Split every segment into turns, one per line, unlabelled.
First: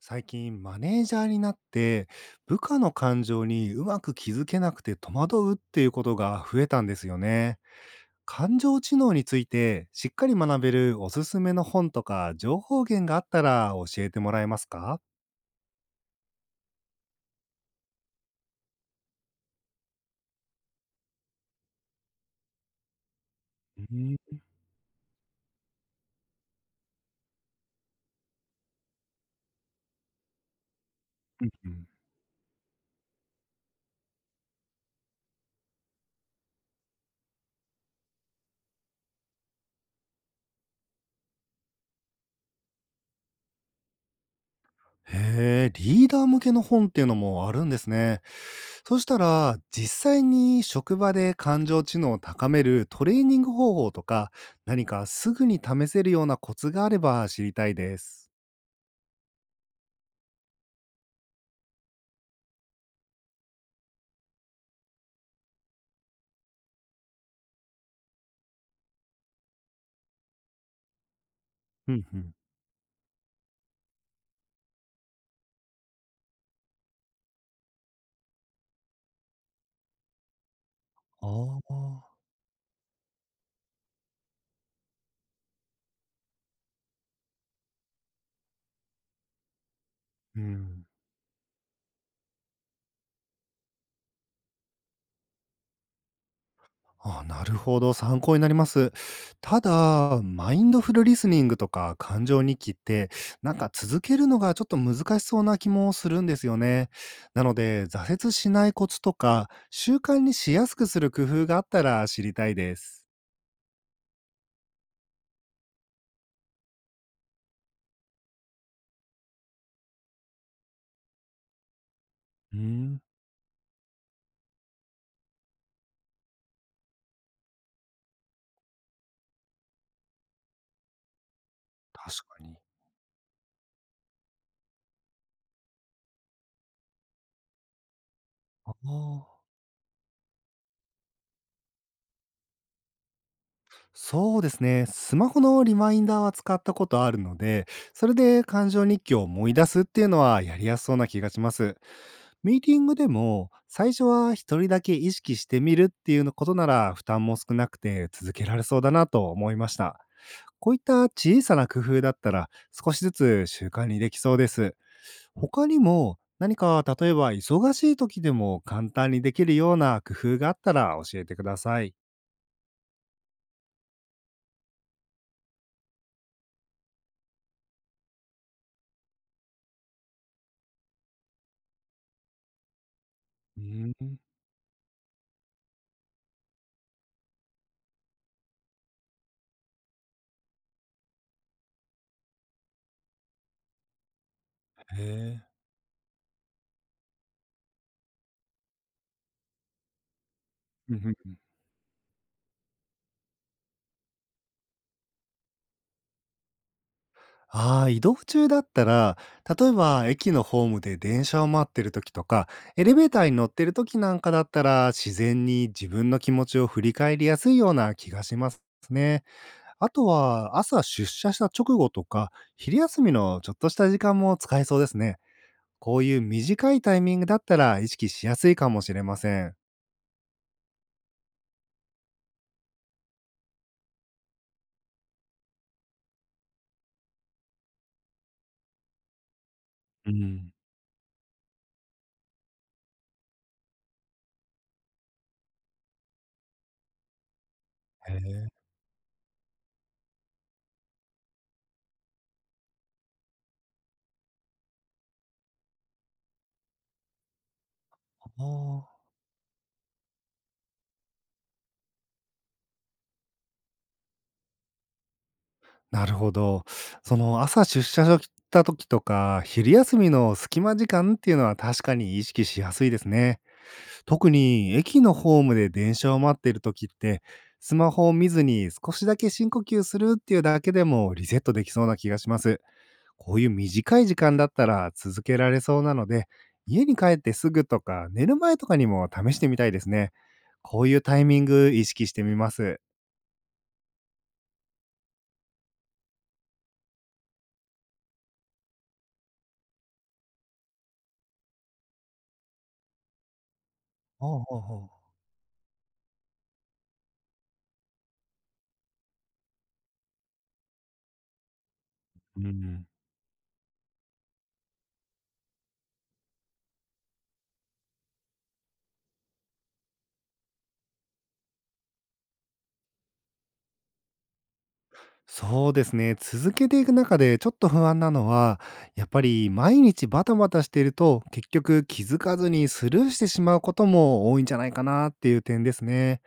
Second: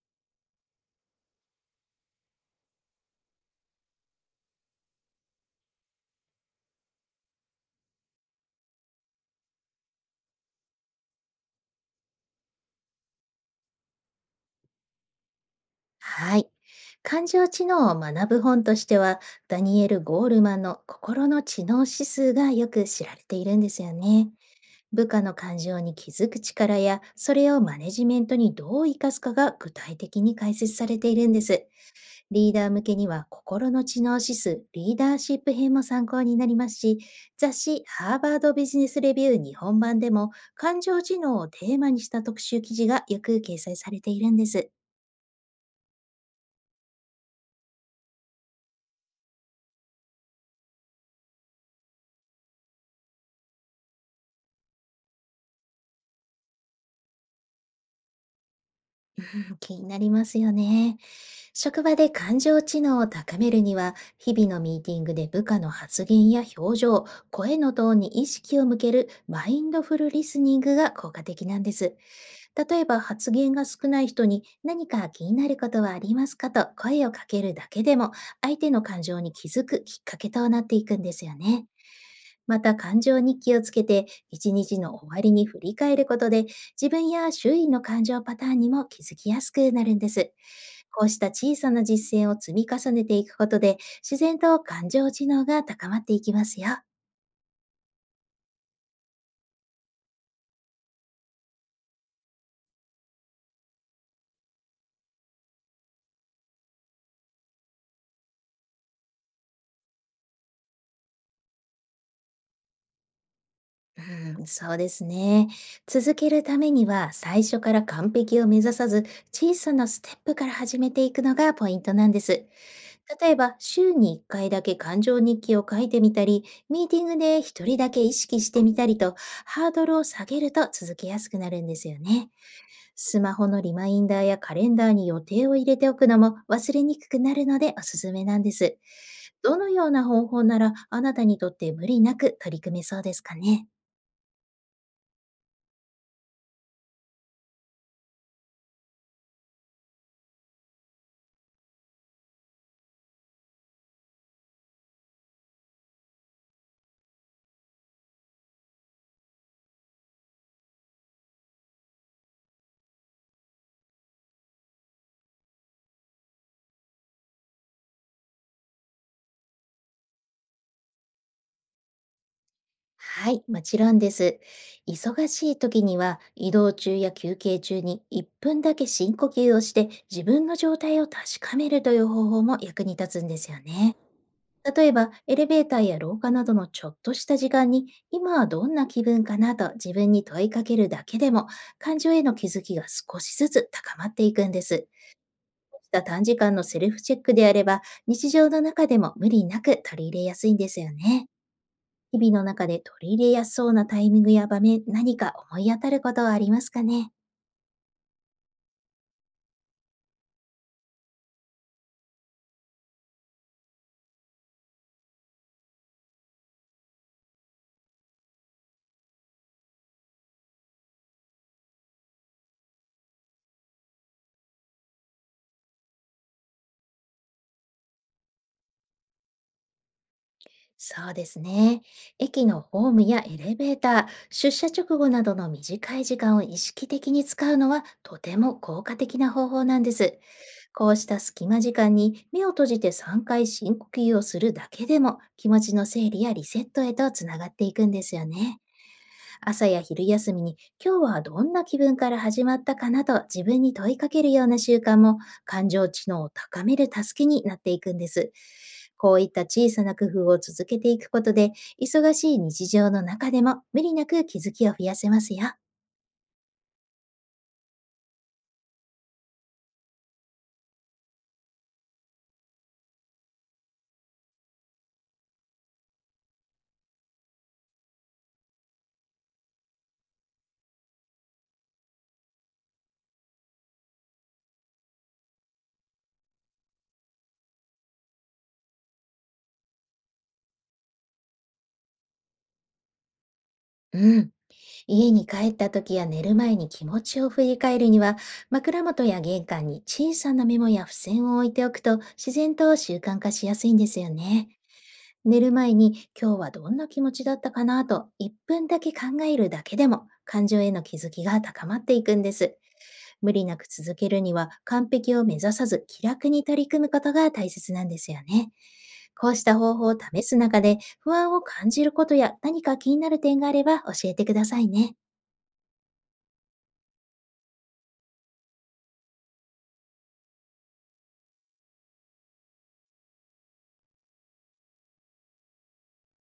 最近マネージャーになって部下の感情にうまく気づけなくて戸惑うっていうことが増えたんですよね。感情知能についてしっかり学べるおすすめの本とか情報源があったら教えてもらえますか？
はい。感情知能を学ぶ本としては、ダニエル・ゴールマンの心の知能指数がよく知られているんで
う
すよ
ん、
ね。部下の感情に気づく力や、それをマネジメントにどう生かすかが具体的に解説されているんで
う
す。
ん。
リーダー向けには心の知能指数、リーダーシップ編も参考になりますし、雑誌ハーバードビジネスレビュー日本版でも感情知能をテーマにした特集記事がよく掲載されているんです。
へえ、リーダー向けの本っていうのもあるんですね。そしたら、実際に職場で感情知能を高めるトレーニング方法とか、何かすぐに試せるようなコツがあれば知りたいです。
気になりますよね。職場で感情知能を高めるには、日々のミーティングで部下の発言や表情、声のトーンに意識を向けるマインドフルリスニングが効果的なんで
う
す。
ん、うん。
例えば発言が少ない人に何か気になることはありますかと声をかけるだけでも、相手の感情に気づくきっかけとなっていくんですよ
あ
ね。
あ、
また感情に気をつけて、一日の終わりに振り返ることで、自分や周囲の感情パターンにも気づきやすくなるんです。
うん。
こうした小さな実践を積み重ねていくことで、自然と感情知能が高まっていきますよ。
ああ、なるほど、参考になります。ただ、マインドフルリスニングとか感情日記って、なんか続けるのがちょっと難しそうな気もするんですよね。なので、挫折しないコツとか、習慣にしやすくする工夫があったら知りたいです。
うん、そうですね。続けるためには最初から完璧を目指さず、小さなステップから始めていくのがポイントなんです。
うん、
例えば週に1回だけ感情日記を書いてみたり、ミーティングで1人だけ意識してみたりと、ハードルを下げると続けやすくなるんですよ
確
ね。
かに。
スマホのリマインダーやカレンダーに予定を入れておくのも忘れにくくなるのでおすすめなんで
あ
す。
あ。
どのような方法ならあなたにとって無理なく取り組めそうですかね？
そうですね。スマホのリマインダーは使ったことあるので、それで感情日記を思い出すっていうのはやりやすそうな気がします。ミーティングでも最初は一人だけ意識してみるっていうことなら負担も少なくて続けられそうだなと思いました。こういった小さな工夫だったら少しずつ習慣にできそうです。他にも何か例えば忙しい時でも簡単にできるような工夫があったら教えてください。
はい、もちろんです。忙しい時には移動中や休憩中に1分だけ深呼吸をして自分の状態を確かめるという方法も役に立つんですよ
うん、
ね。例えばエレベーターや廊下などのちょっとした時間に、今はどんな気分かなと自分に問いかけるだけでも、感情への気づきが少しずつ高まっていくんです。
へえ。
こうした短時間のセルフチェックであれば、日常の中でも無理なく取り入れやすいんですよね。日々の中で取り入れやすそうなタイミングや場面、何か思い当たることはありますかね？
ああ、移動中だったら、例えば駅のホームで電車を待ってる時とか、エレベーターに乗ってる時なんかだったら、自然に自分の気持ちを振り返りやすいような気がしますね。あとは、朝出社した直後とか、昼休みのちょっとした時間も使えそうですね。こういう短いタイミングだったら意識しやすいかもしれません。
そうですね。駅のホームやエレベーター、出社直後などの短い時間を意識的に使うのは、とても効果的な方法なんで
う
す。
ん。
こうした隙間時間に目を閉じて3回深呼吸をするだけでも、気持ちの整理やリセットへとつながっていくんで
へ
すよ
え。
ね。朝や昼休みに、今日はどんな気分から始まったかなと自分に問いかけるような習慣も、感情知能を高める助けになっていくんで
あ
す。
あ。
こういった小さな工夫を続けていくことで、忙しい日常の中でも無理なく気づきを増やせますよ。
なるほど。その朝出社した時とか、昼休みの隙間時間っていうのは確かに意識しやすいですね。特に駅のホームで電車を待っている時って、スマホを見ずに少しだけ深呼吸するっていうだけでもリセットできそうな気がします。こういう短い時間だったら続けられそうなので、家に帰ってすぐとか寝る前とかにも試してみたいですね。こういうタイミング意識してみます。
うん。家に帰った時や寝る前に気持ちを振り返るには、枕元や玄関に小さなメモや付箋を置いておくと、自然と習慣化しやすいんですよ
ほう
ね。
ほうほう。
寝る前に今日はどんな気持ちだったかなと1分だけ考えるだけでも、感情への気づきが高まっていくんで
う
す。
ん。
無理なく続けるには、完璧を目指さず気楽に取り組むことが大切なんですよね。こうした方法を試す中で不安を感じることや、何か気になる点があれば教えてくださいね。
そうですね。続けていく中でちょっと不安なのは、やっぱり毎日バタバタしていると、結局気づかずにスルーしてしまうことも多いんじゃないかなっていう点ですね。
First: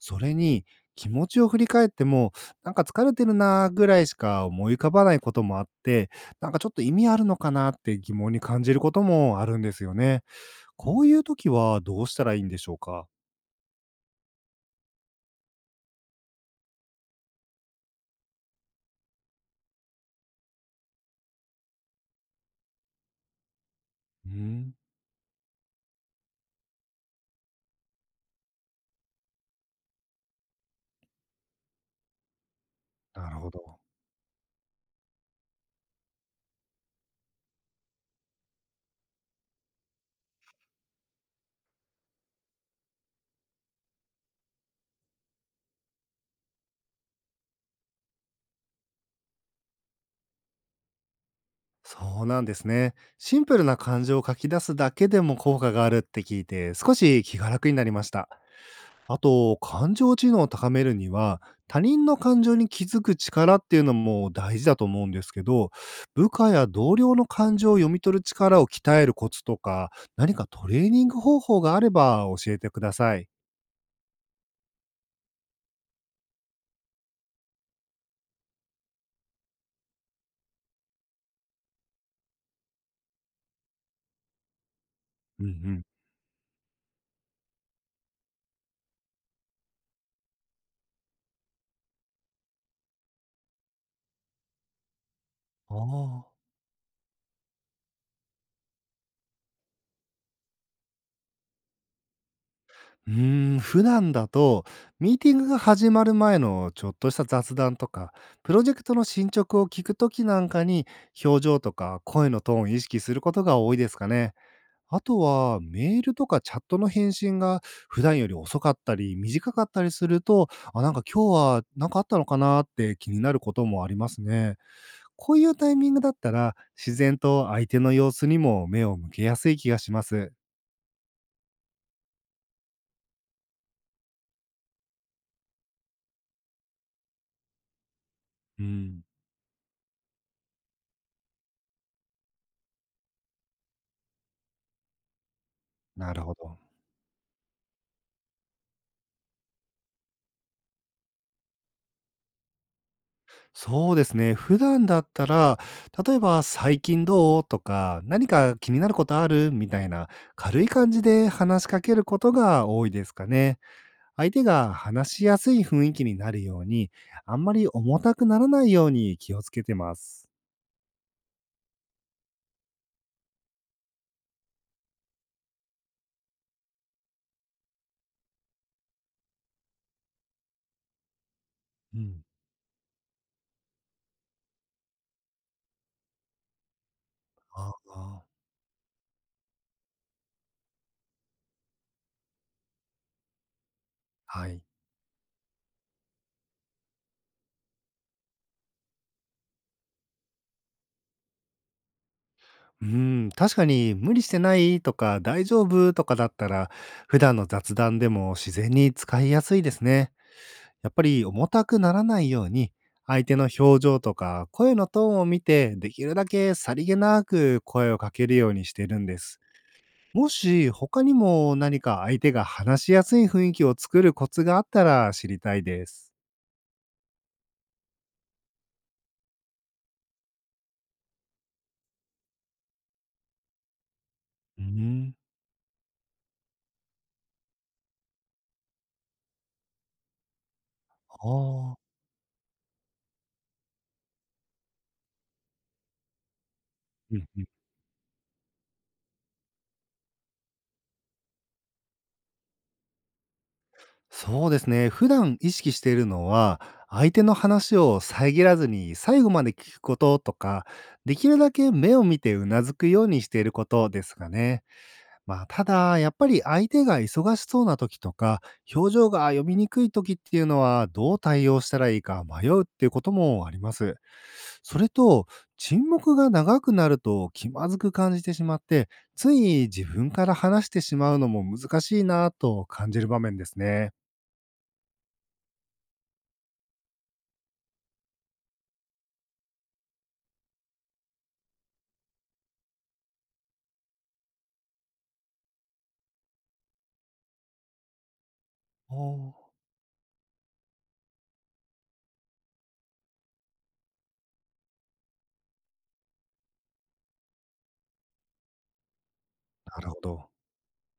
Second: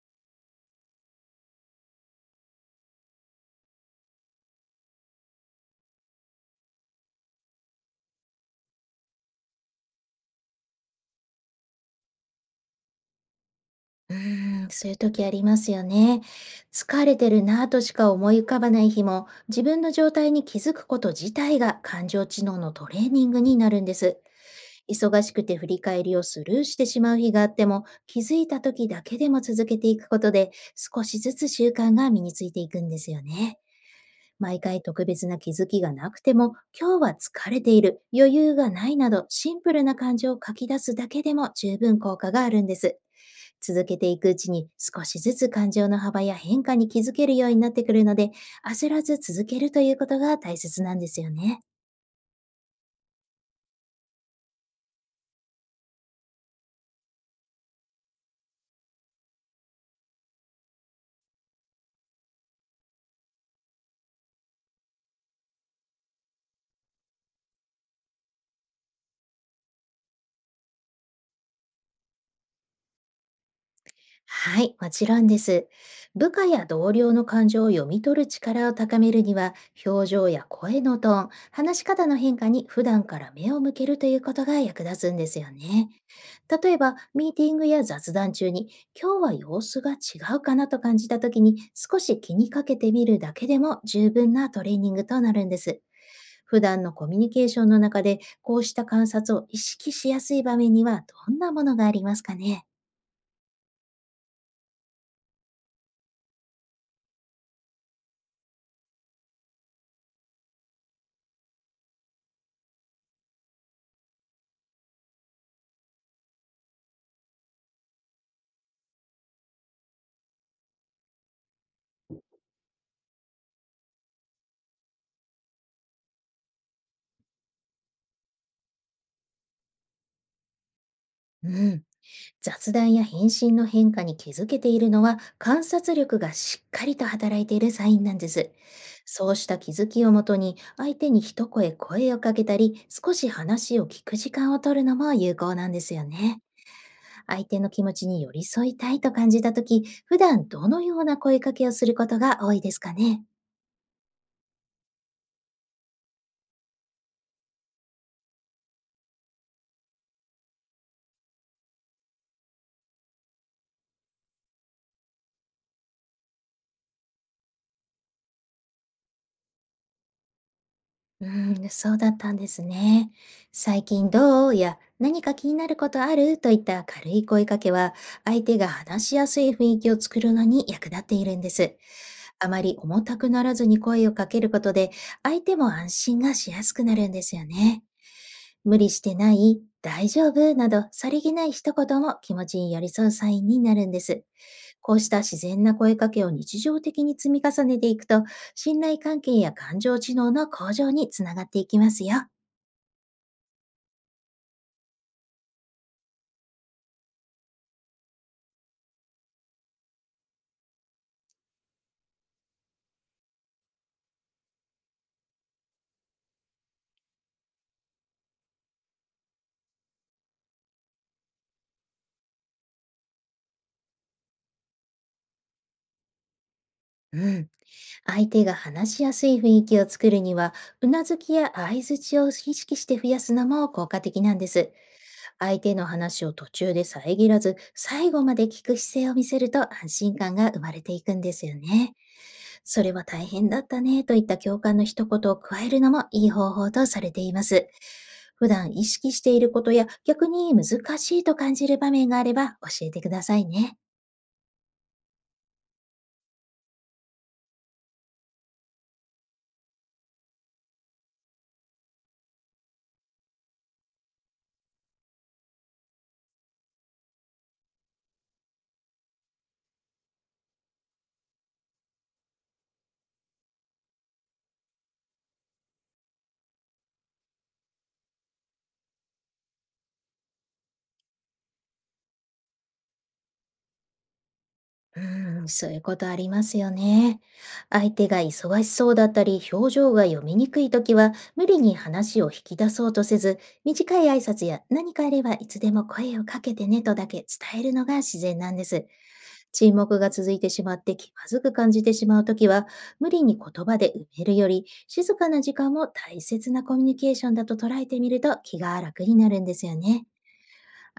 それに、気持ちを振り返っても、なんか疲れてるなぐらいしか思い浮かばないこともあって、なんかちょっと意味あるのかなって疑問に感じることもあるんですよね。こういう時はどうしたらいいんでしょうか？
うーん、そういう時ありますよね。疲れてるなぁとしか思い浮かばない日も、自分の状態に気づくこと自体が感情知能のトレーニングになるんです。
うん、
忙しくて振り返りをスルーしてしまう日があっても、気づいた時だけでも続けていくことで、少しずつ習慣が身についていくんですよ
なるほ
ね。
ど。
毎回特別な気づきがなくても、今日は疲れている、余裕がないなど、シンプルな感情を書き出すだけでも十分効果があるんです。続けていくうちに少しずつ感情の幅や変化に気づけるようになってくるので、焦らず続けるということが大切なんですよね。
そうなんですね。シンプルな感情を書き出すだけでも効果があるって聞いて、少し気が楽になりました。あと、感情知能を高めるには、他人の感情に気づく力っていうのも大事だと思うんですけど、部下や同僚の感情を読み取る力を鍛えるコツとか、何かトレーニング方法があれば教えてください。
はい、もちろんです。部下や同僚の感情を読み取る力を高めるには、表情や声のトーン、話し方の変化に普段から目を向けるということが役立つんです
うんう
よ
ん。
ね。例えば、ミーティングや雑談中に、今日は様子が違うかなと感じた時に、少し気にかけてみるだけでも十分なトレーニングとなるんで
あ
す。
あ。
普段のコミュニケーションの中で、こうした観察を意識しやすい場面にはどんなものがありますかね？
うーん、普段だと、ミーティングが始まる前のちょっとした雑談とか、プロジェクトの進捗を聞くときなんかに、表情とか声のトーンを意識することが多いですかね。あとは、メールとかチャットの返信が普段より遅かったり、短かったりすると、あ、なんか今日は何かあったのかなって気になることもありますね。こういうタイミングだったら、自然と相手の様子にも目を向けやすい気がします。
うん。雑談や返信の変化に気づけているのは、観察力がしっかりと働いているサインなんです。
うん、
そうした気づきをもとに、相手に一声声をかけたり、少し話を聞く時間を取るのも有効なんですよ
なるほ
ね。
ど。
相手の気持ちに寄り添いたいと感じた時、普段どのような声かけをすることが多いですかね？
そうですね。普段だったら、例えば「最近どう？」とか「何か気になることある？」みたいな軽い感じで話しかけることが多いですかね。相手が話しやすい雰囲気になるように、あんまり重たくならないように気をつけてます。
うーん、そうだったんですね。最近どうや、何か気になることあるといった軽い声かけは、相手が話しやすい雰囲気を作るのに役立っているんです。
うん。
あまり重たくならずに声をかけることで、相手も安心がしやすくなるんですよ
あ
ね。
あ、
無理してない、大丈夫など、さりげない一言も気持ちに寄り添うサインになるんです。
はい。
こうした自然な声かけを日常的に積み重ねていくと、信頼関係や感情知能の向上につながっていきますよ。
うん、確かに「無理してない？」とか「大丈夫？」とかだったら、普段の雑談でも自然に使いやすいですね。やっぱり重たくならないように、相手の表情とか声のトーンを見て、できるだけさりげなく声をかけるようにしてるんです。もし他にも何か相手が話しやすい雰囲気を作るコツがあったら知りたいです。
うん。相手が話しやすい雰囲気を作るには、うなずきや相づちを意識して増やすのも効果的なんで
うー
す。
ん。
相手の話を途中で遮らず、最後まで聞く姿勢を見せると安心感が生まれていくん
あ
ですよ
あ。
ね。それは大変だったねといった共感の一言を加えるのもいい方法とされ
う
て
ん
い
う
ま
ん。
す。普段意識していることや、逆に難しいと感じる場面があれば教えてくださいね。
そうですね。普段意識しているのは、相手の話を遮らずに最後まで聞くこととか、できるだけ目を見てうなずくようにしていることですかね。まあ、ただ、やっぱり相手が忙しそうな時とか、表情が読みにくい時っていうのは、どう対応したらいいか迷うっていうこともあります。それと、沈黙が長くなると気まずく感じてしまって、つい自分から話してしまうのも難しいなぁと感じる場面ですね。
うーん、そういうことありますよね。相手が忙しそうだったり、表情が読みにくいときは、無理に話を引き出そうとせず、短い挨拶や、何かあればいつでも声をかけてねとだけ伝えるのが自然なんです。
おー、
沈黙が続いてしまって気まずく感じてしまうときは、無理に言葉で埋めるより、静かな時間も大切なコミュニケーションだと捉えてみると、気が楽になるんですよ
なるほ
ね。
ど。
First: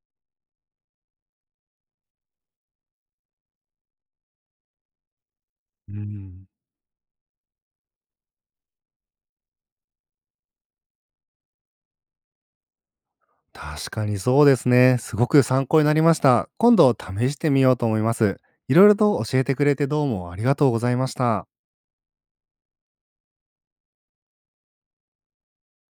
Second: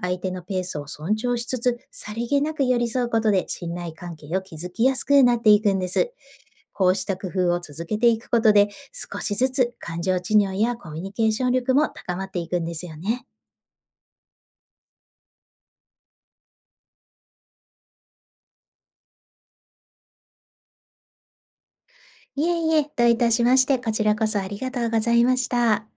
相手のペースを尊重しつつ、さりげなく寄り添うことで、信頼関係を築きやすくなっていくんで
う
す。
ん。
こうした工夫を続けていくことで、少しずつ感情知能やコミュニケーション力も高まっていくんですよね。
確かにそうですね。すごく参考になりました。今度試してみようと思います。いろいろと教えてくれてどうもありがとうございました。
いえいえ、どういたしまして、こちらこそありがとうございました。